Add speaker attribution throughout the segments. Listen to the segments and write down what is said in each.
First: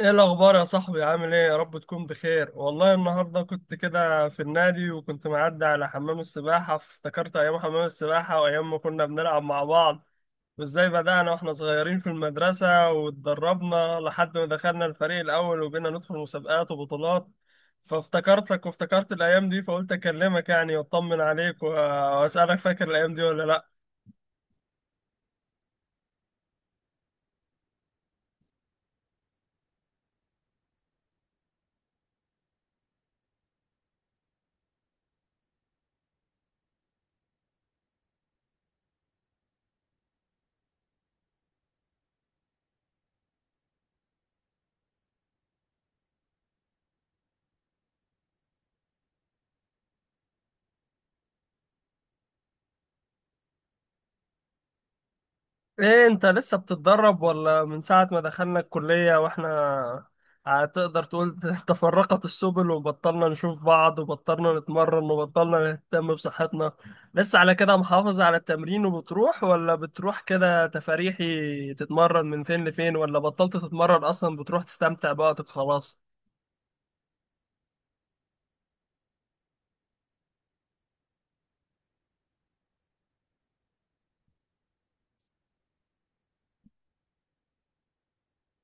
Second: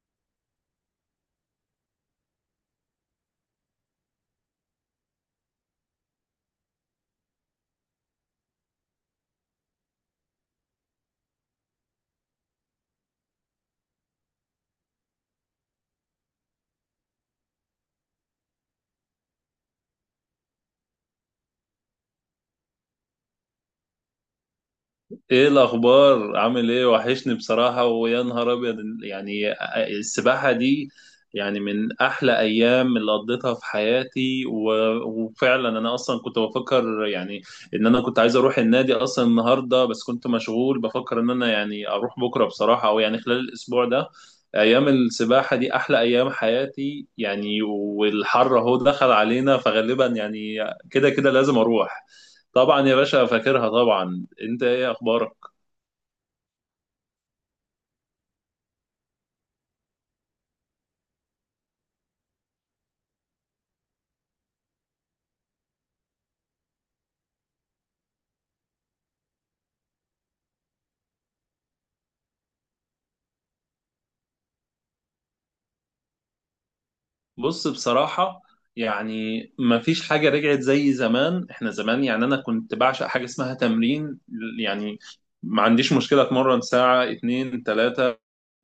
Speaker 1: ايه الاخبار يا صاحبي؟ عامل ايه؟ يا رب تكون بخير. والله النهارده كنت كده في النادي وكنت معدي على حمام السباحه، فافتكرت ايام حمام السباحه وايام ما كنا بنلعب مع بعض، وازاي بدأنا واحنا صغيرين في المدرسه واتدربنا لحد ما دخلنا الفريق الاول وبقينا ندخل مسابقات وبطولات. فافتكرتك وافتكرت الايام دي، فقلت اكلمك يعني واطمن عليك واسالك: فاكر الايام دي ولا لا؟
Speaker 2: ايه الاخبار؟ عامل ايه؟ وحشني بصراحه، ويا نهار ابيض. يعني السباحه دي يعني من احلى ايام اللي قضيتها في حياتي وفعلا. انا اصلا كنت بفكر يعني ان انا كنت عايز اروح النادي اصلا النهارده، بس كنت مشغول، بفكر ان انا يعني اروح بكره بصراحه، او يعني خلال الاسبوع ده. ايام السباحه دي احلى ايام حياتي يعني، والحر اهو دخل علينا، فغالبا يعني كده كده لازم اروح. طبعا يا باشا، فاكرها طبعا. انت ايه اخبارك؟
Speaker 1: ايه، انت لسه بتتدرب ولا من ساعة ما دخلنا الكلية واحنا، هتقدر تقول تفرقت السبل وبطلنا نشوف بعض وبطلنا نتمرن وبطلنا نهتم بصحتنا؟ لسه على كده محافظ على التمرين وبتروح، ولا بتروح كده تفاريحي تتمرن من فين لفين، ولا بطلت تتمرن اصلا بتروح تستمتع بوقتك خلاص؟
Speaker 2: بص بصراحة، يعني مفيش حاجة رجعت زي زمان. احنا زمان يعني انا كنت بعشق حاجة اسمها تمرين. يعني ما عنديش مشكلة اتمرن ساعة، اتنين، تلاتة،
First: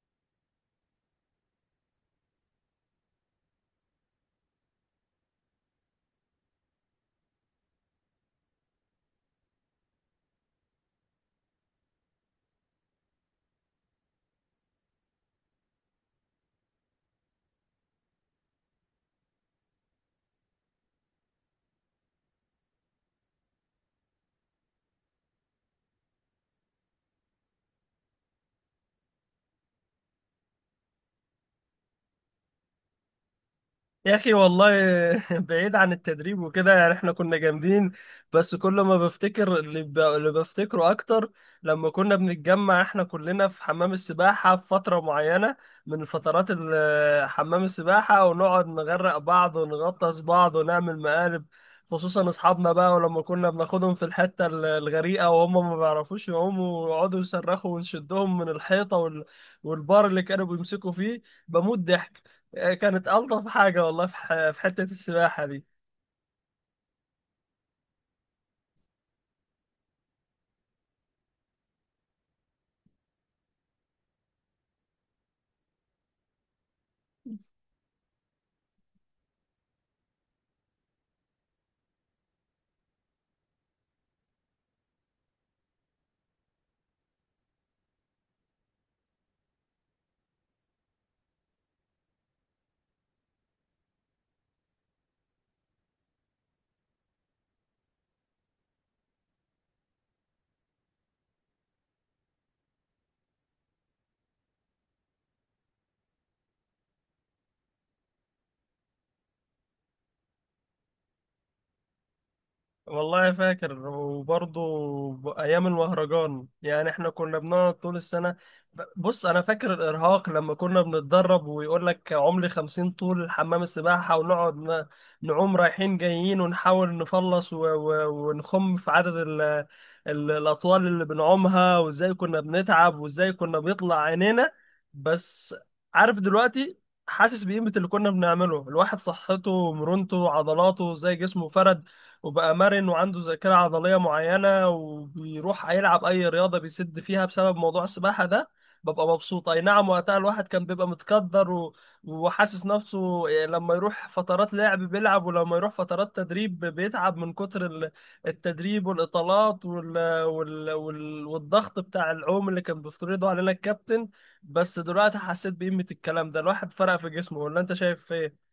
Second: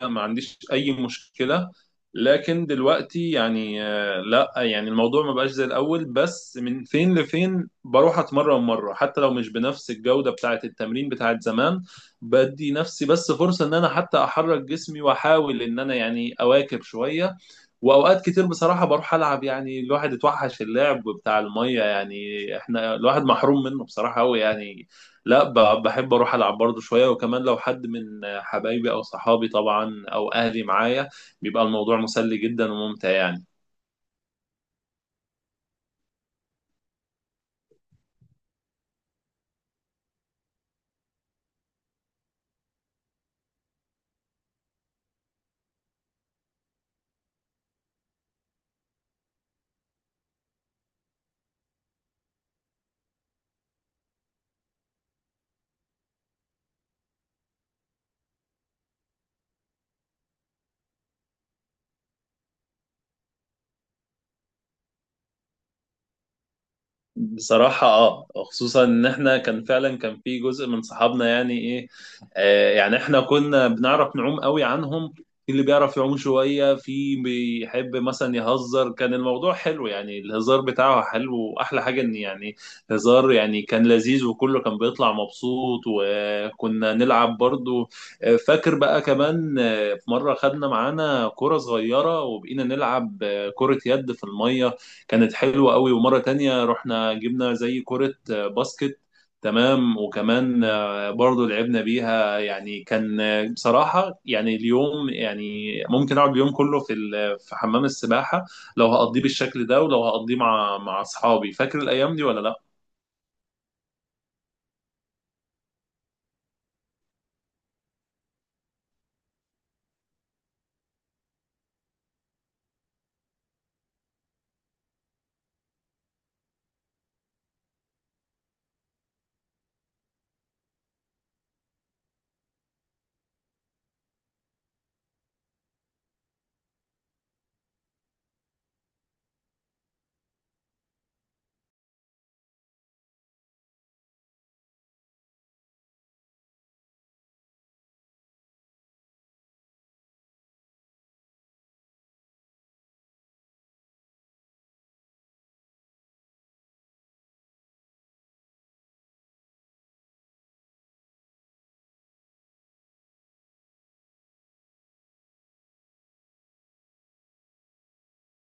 Speaker 2: ما عنديش اي مشكلة. لكن دلوقتي يعني لا، يعني الموضوع ما بقاش زي الاول، بس من فين لفين بروح اتمرن مرة حتى لو مش بنفس الجودة بتاعة التمرين بتاعة زمان. بدي نفسي بس فرصة ان انا حتى احرك جسمي واحاول ان انا يعني اواكب شوية. واوقات كتير بصراحه بروح العب، يعني الواحد اتوحش اللعب بتاع الميه يعني، احنا الواحد محروم منه بصراحه قوي يعني. لا، بحب اروح العب برضه شويه، وكمان لو حد من حبايبي او صحابي طبعا او اهلي معايا بيبقى الموضوع مسلي جدا وممتع يعني.
Speaker 1: يا اخي والله بعيد عن التدريب وكده، يعني احنا كنا جامدين. بس كل ما بفتكر اللي بفتكره اكتر، لما كنا بنتجمع احنا كلنا في حمام السباحة في فترة معينة من فترات حمام السباحة، ونقعد نغرق بعض ونغطس بعض ونعمل مقالب، خصوصا اصحابنا بقى. ولما كنا بناخدهم في الحتة الغريقة وهم ما بيعرفوش يعوموا، ويقعدوا يصرخوا ونشدهم من الحيطة والبار اللي كانوا بيمسكوا فيه، بموت ضحك. كانت ألطف حاجة والله، في في حتة السباحة دي.
Speaker 2: بصراحة اه، خصوصا ان احنا كان فعلا كان في جزء من صحابنا يعني ايه، يعني احنا كنا بنعرف نعوم قوي عنهم. في اللي بيعرف يعوم شوية، في بيحب مثلا يهزر. كان الموضوع حلو يعني، الهزار بتاعه حلو، واحلى حاجة ان يعني هزار يعني كان لذيذ، وكله كان بيطلع مبسوط، وكنا نلعب برضو. فاكر بقى كمان، في مرة خدنا معانا كرة صغيرة وبقينا نلعب كرة يد في المية. كانت حلوة قوي. ومرة تانية رحنا جبنا زي كرة باسكت، تمام، وكمان برضو لعبنا بيها. يعني كان بصراحة يعني اليوم، يعني ممكن أقعد اليوم كله في في حمام السباحة لو هقضيه بالشكل ده، ولو هقضيه مع أصحابي. فاكر الأيام دي ولا لأ؟
Speaker 1: والله فاكر، وبرضه ايام المهرجان، يعني احنا كنا بنقعد طول السنه. بص، انا فاكر الارهاق لما كنا بنتدرب ويقول لك: عملي 50 طول حمام السباحه، ونقعد نعوم رايحين جايين ونحاول نخلص ونخم في عدد ال الاطوال اللي بنعومها، وازاي كنا بنتعب وازاي كنا بيطلع عينينا. بس عارف دلوقتي؟ حاسس بقيمة اللي كنا بنعمله. الواحد صحته ومرونته وعضلاته زي جسمه فرد، وبقى مرن وعنده ذاكرة عضلية معينة، وبيروح يلعب أي رياضة بيسد فيها بسبب موضوع السباحة ده، ببقى مبسوط. أي نعم وقتها الواحد كان بيبقى متقدر وحاسس نفسه، لما يروح فترات لعب بيلعب، ولما يروح فترات تدريب بيتعب من كتر التدريب والإطالات والضغط بتاع العوم اللي كان بيفترضه علينا الكابتن. بس دلوقتي حسيت بقيمة الكلام ده، الواحد فرق في جسمه، ولا أنت شايف إيه؟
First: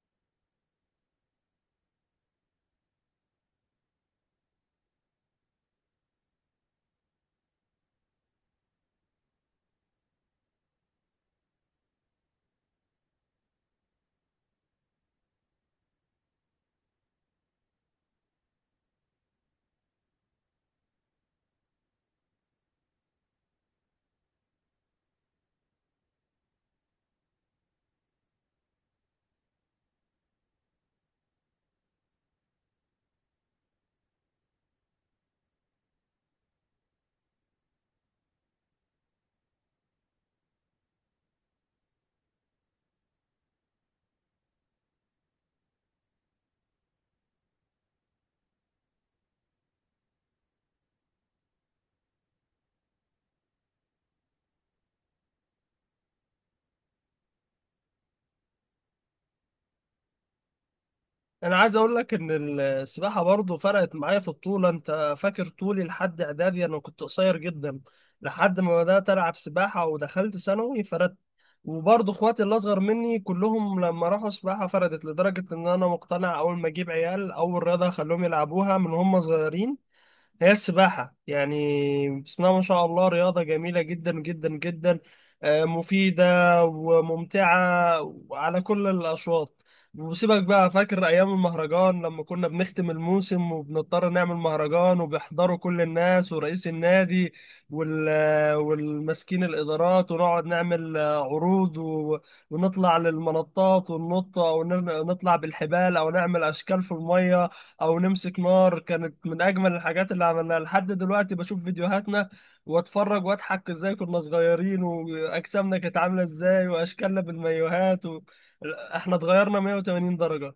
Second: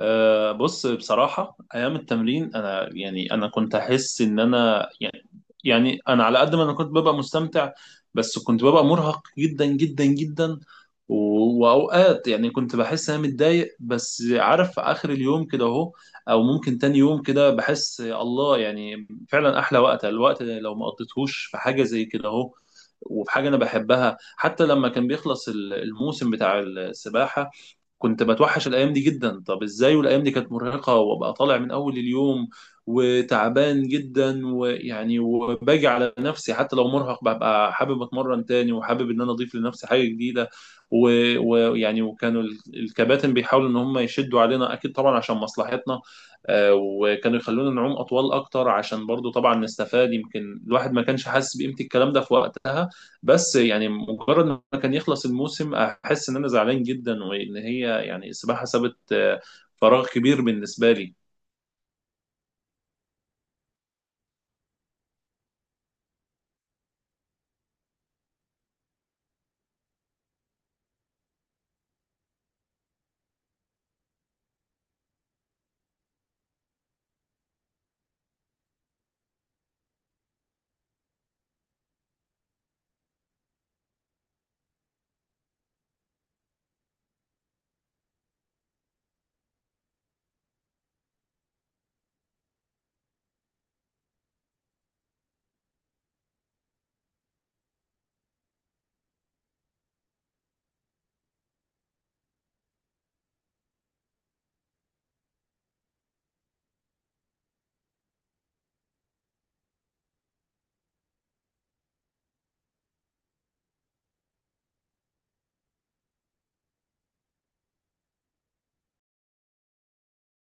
Speaker 2: أه، بص بصراحة، أيام التمرين أنا، يعني أنا كنت أحس إن أنا يعني أنا على قد ما أنا كنت ببقى مستمتع بس كنت ببقى مرهق جدا جدا جدا. وأوقات يعني كنت بحس إن أنا متضايق، بس عارف آخر اليوم كده أهو، أو ممكن تاني يوم كده بحس الله، يعني فعلا أحلى وقت الوقت اللي لو ما قضيتهوش في حاجة زي كده أهو. وفي حاجة أنا بحبها، حتى لما كان بيخلص الموسم بتاع السباحة كنت بتوحش الايام دي جدا. طب ازاي، والايام دي كانت مرهقه وابقى طالع من اول اليوم وتعبان جدا، ويعني وباجي على نفسي حتى لو مرهق ببقى حابب اتمرن تاني، وحابب ان انا اضيف لنفسي حاجه جديده. ويعني وكانوا الكباتن بيحاولوا ان هم يشدوا علينا اكيد طبعا عشان مصلحتنا. وكانوا يخلونا نعوم اطول اكتر عشان برضو طبعا نستفاد، يمكن الواحد ما كانش حاسس بقيمه الكلام ده في وقتها. بس يعني مجرد ما كان يخلص الموسم احس ان انا زعلان جدا، وان هي يعني السباحه سابت فراغ كبير بالنسبه لي.
Speaker 1: انا عايز اقول لك ان السباحه برضو فرقت معايا في الطول. انت فاكر طولي لحد اعدادي؟ انا كنت قصير جدا لحد ما بدات العب سباحه، ودخلت ثانوي فردت. وبرضو اخواتي اللي اصغر مني كلهم لما راحوا سباحه فردت، لدرجه ان انا مقتنع اول ما اجيب عيال اول رياضه هخليهم يلعبوها من هم صغيرين هي السباحة. يعني بسم الله ما شاء الله، رياضة جميلة جدا جدا جدا، مفيدة وممتعة وعلى كل الأشواط. وسيبك بقى، فاكر أيام المهرجان لما كنا بنختم الموسم وبنضطر نعمل مهرجان، وبيحضروا كل الناس ورئيس النادي وال والمسكين الإدارات، ونقعد نعمل عروض ونطلع للمنطات وننط، أو نطلع بالحبال، أو نعمل أشكال في المية، او نمسك نار؟ كانت من اجمل الحاجات اللي عملناها. لحد دلوقتي بشوف فيديوهاتنا واتفرج واضحك ازاي كنا صغيرين، واجسامنا كانت عامله ازاي، واشكالنا بالمايوهات احنا اتغيرنا 180 درجه.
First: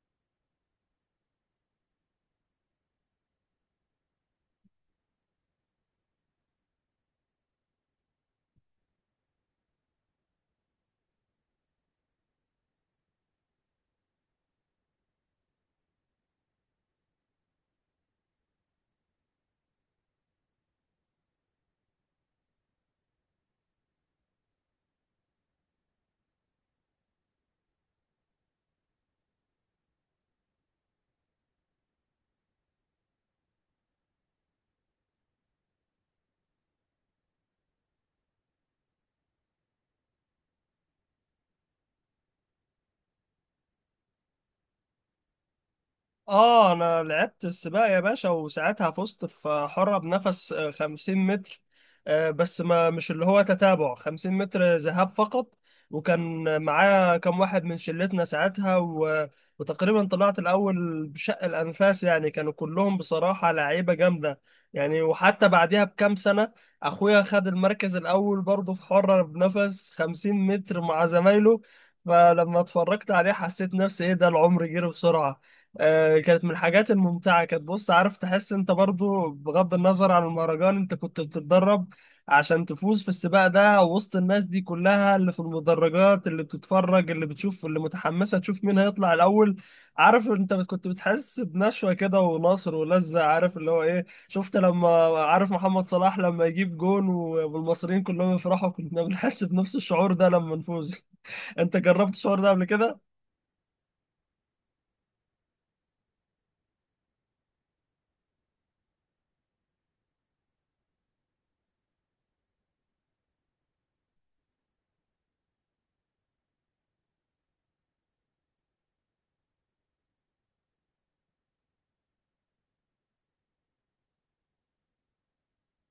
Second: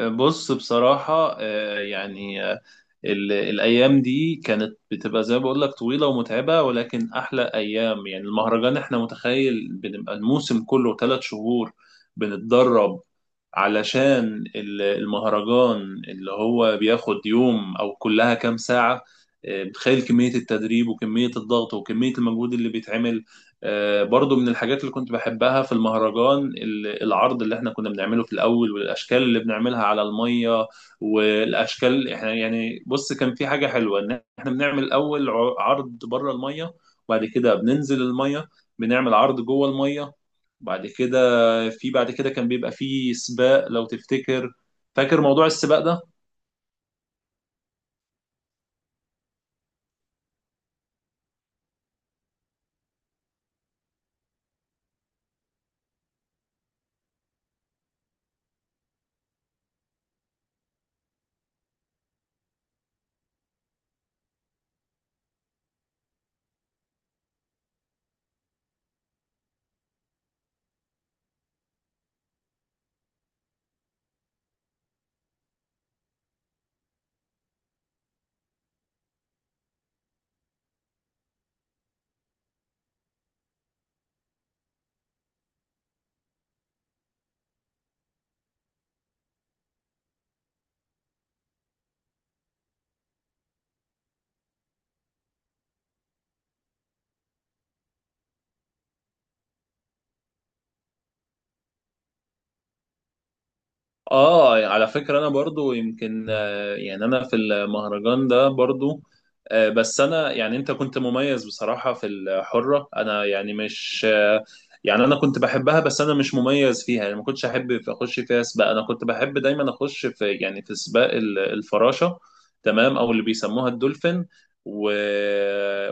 Speaker 2: بص بصراحة، يعني الأيام دي كانت بتبقى زي ما بقول لك طويلة ومتعبة، ولكن أحلى أيام. يعني المهرجان، إحنا متخيل بنبقى الموسم كله ثلاث شهور بنتدرب علشان المهرجان، اللي هو بياخد يوم أو كلها كام ساعة. بتخيل كمية التدريب وكمية الضغط وكمية المجهود اللي بيتعمل. برضو من الحاجات اللي كنت بحبها في المهرجان العرض اللي احنا كنا بنعمله في الأول، والأشكال اللي بنعملها على المية. والأشكال، احنا يعني بص كان في حاجة حلوة إن احنا بنعمل الأول عرض بره المية، وبعد كده بننزل المية بنعمل عرض جوه المية. بعد كده، كان بيبقى في سباق لو تفتكر. فاكر موضوع السباق ده؟
Speaker 1: اه، انا لعبت السباق يا باشا، وساعتها فزت في حرة بنفس 50 متر. بس ما مش اللي هو تتابع، 50 متر ذهاب فقط. وكان معايا كم واحد من شلتنا ساعتها، وتقريبا طلعت الاول بشق الانفاس، يعني كانوا كلهم بصراحة لعيبة جامدة. يعني وحتى بعدها بكام سنة اخويا خد المركز الاول برضه في حرة بنفس 50 متر مع زمايله، فلما اتفرجت عليه حسيت نفسي: ايه ده العمر جري بسرعة! كانت من الحاجات الممتعة. كانت بص، عارف تحس انت برضو، بغض النظر عن المهرجان، انت كنت بتتدرب عشان تفوز في السباق ده وسط الناس دي كلها اللي في المدرجات، اللي بتتفرج، اللي بتشوف، اللي متحمسة تشوف مين هيطلع الأول. عارف انت كنت بتحس بنشوة كده ونصر ولذة، عارف اللي هو ايه؟ شفت لما، عارف محمد صلاح لما يجيب جون والمصريين كلهم يفرحوا؟ كنا بنحس بنفس الشعور ده لما نفوز. انت جربت الشعور ده قبل كده؟
Speaker 2: اه، يعني على فكرة انا برضو يمكن، يعني انا في المهرجان ده برضو. بس انا يعني انت كنت مميز بصراحة في الحرة، انا يعني مش يعني انا كنت بحبها بس انا مش مميز فيها يعني. ما كنتش احب اخش فيها سباق، انا كنت بحب دايما اخش في، يعني في سباق الفراشة، تمام، او اللي بيسموها الدولفين. و...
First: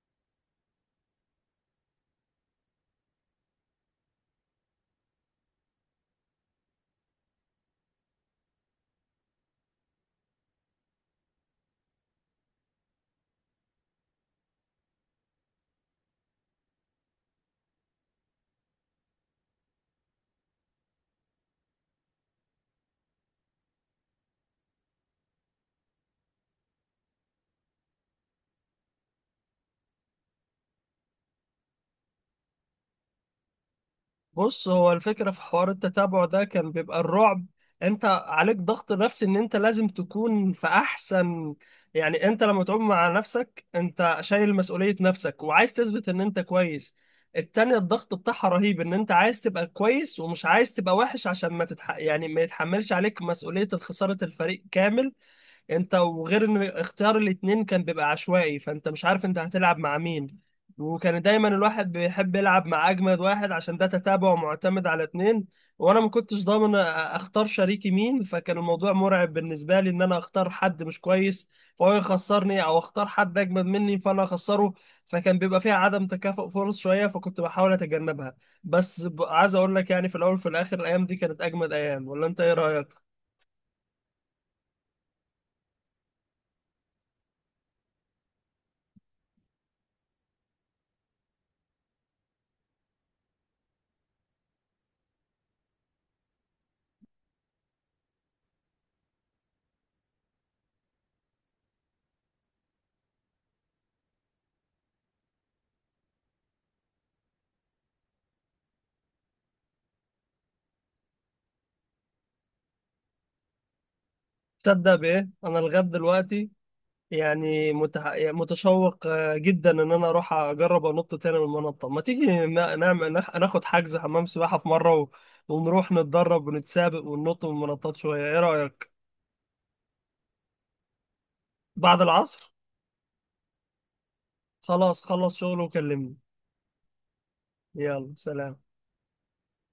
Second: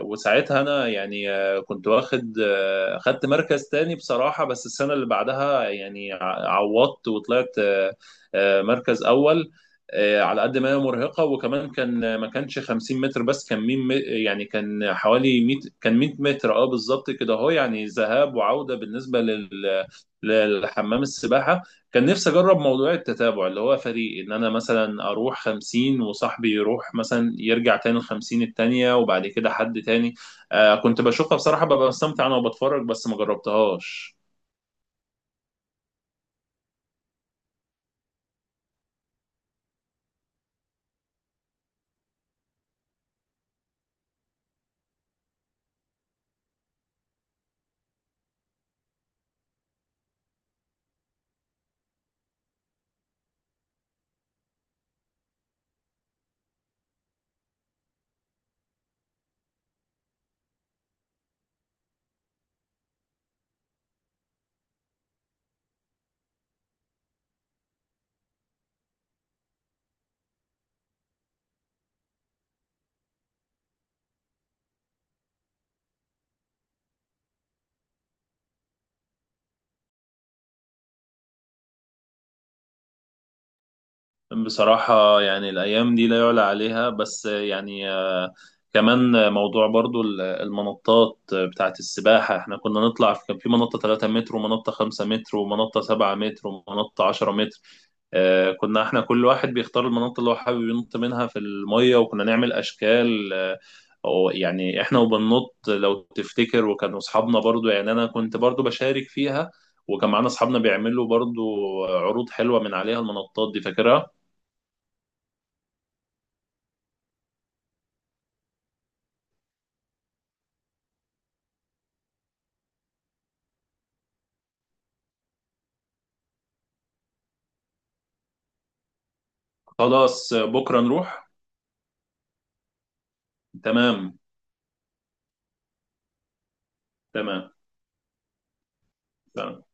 Speaker 2: وساعتها انا يعني آه، كنت واخد آه، خدت مركز تاني بصراحة. بس السنة اللي بعدها يعني عوضت وطلعت مركز اول. على قد ما هي مرهقه، وكمان كان ما كانش 50 متر، بس كان 100، يعني كان حوالي 100، كان 100 متر اه بالظبط كده اهو، يعني ذهاب وعوده بالنسبه للحمام السباحه. كان نفسي اجرب موضوع التتابع اللي هو فريق، ان انا مثلا اروح 50 وصاحبي يروح مثلا يرجع تاني ال 50 التانيه وبعد كده حد تاني. كنت بشوفها بصراحه ببقى مستمتع انا وبتفرج، بس ما جربتهاش.
Speaker 1: بص، هو الفكرة في حوار التتابع ده كان بيبقى الرعب، انت عليك ضغط نفسي ان انت لازم تكون في احسن. يعني انت لما تعوم مع نفسك، انت شايل مسؤولية نفسك وعايز تثبت ان انت كويس. التانية الضغط بتاعها رهيب، ان انت عايز تبقى كويس ومش عايز تبقى وحش عشان ما يعني ما يتحملش عليك مسؤولية خسارة الفريق كامل. انت وغير ان اختيار الاتنين كان بيبقى عشوائي، فانت مش عارف انت هتلعب مع مين، وكان دايما الواحد بيحب يلعب مع اجمد واحد عشان ده تتابع ومعتمد على اتنين. وانا ما كنتش ضامن اختار شريكي مين، فكان الموضوع مرعب بالنسبه لي ان انا اختار حد مش كويس فهو يخسرني، او اختار حد اجمد مني فانا اخسره. فكان بيبقى فيها عدم تكافؤ فرص شويه، فكنت بحاول اتجنبها. بس عايز اقول لك، يعني في الاول وفي الاخر الايام دي كانت اجمد ايام، ولا انت ايه رايك؟
Speaker 2: بصراحة يعني الأيام دي لا يعلى عليها. بس يعني، كمان موضوع برضو المنطات بتاعت السباحة، احنا كنا نطلع كان في منطة 3 متر ومنطة 5 متر ومنطة 7 متر ومنطة 10 متر. كنا احنا كل واحد بيختار المنطقة اللي هو حابب ينط منها في المية، وكنا نعمل أشكال، أو يعني احنا وبننط لو تفتكر. وكانوا أصحابنا برضو، يعني أنا كنت برضو بشارك فيها، وكان معانا أصحابنا بيعملوا برضو عروض حلوة من عليها المنطات دي فاكرها؟
Speaker 1: تصدق بايه؟ انا لغايه دلوقتي يعني يعني متشوق جدا ان انا اروح اجرب انط تاني من المنطقه. ما تيجي نعمل ناخد حجز حمام سباحه في مره، ونروح نتدرب ونتسابق وننط من المنطات شويه؟ ايه رايك؟
Speaker 2: خلاص بكرة نروح.
Speaker 1: بعد العصر.
Speaker 2: تمام.
Speaker 1: خلاص، خلص شغل وكلمني.
Speaker 2: تمام.
Speaker 1: يلا، سلام.
Speaker 2: تمام.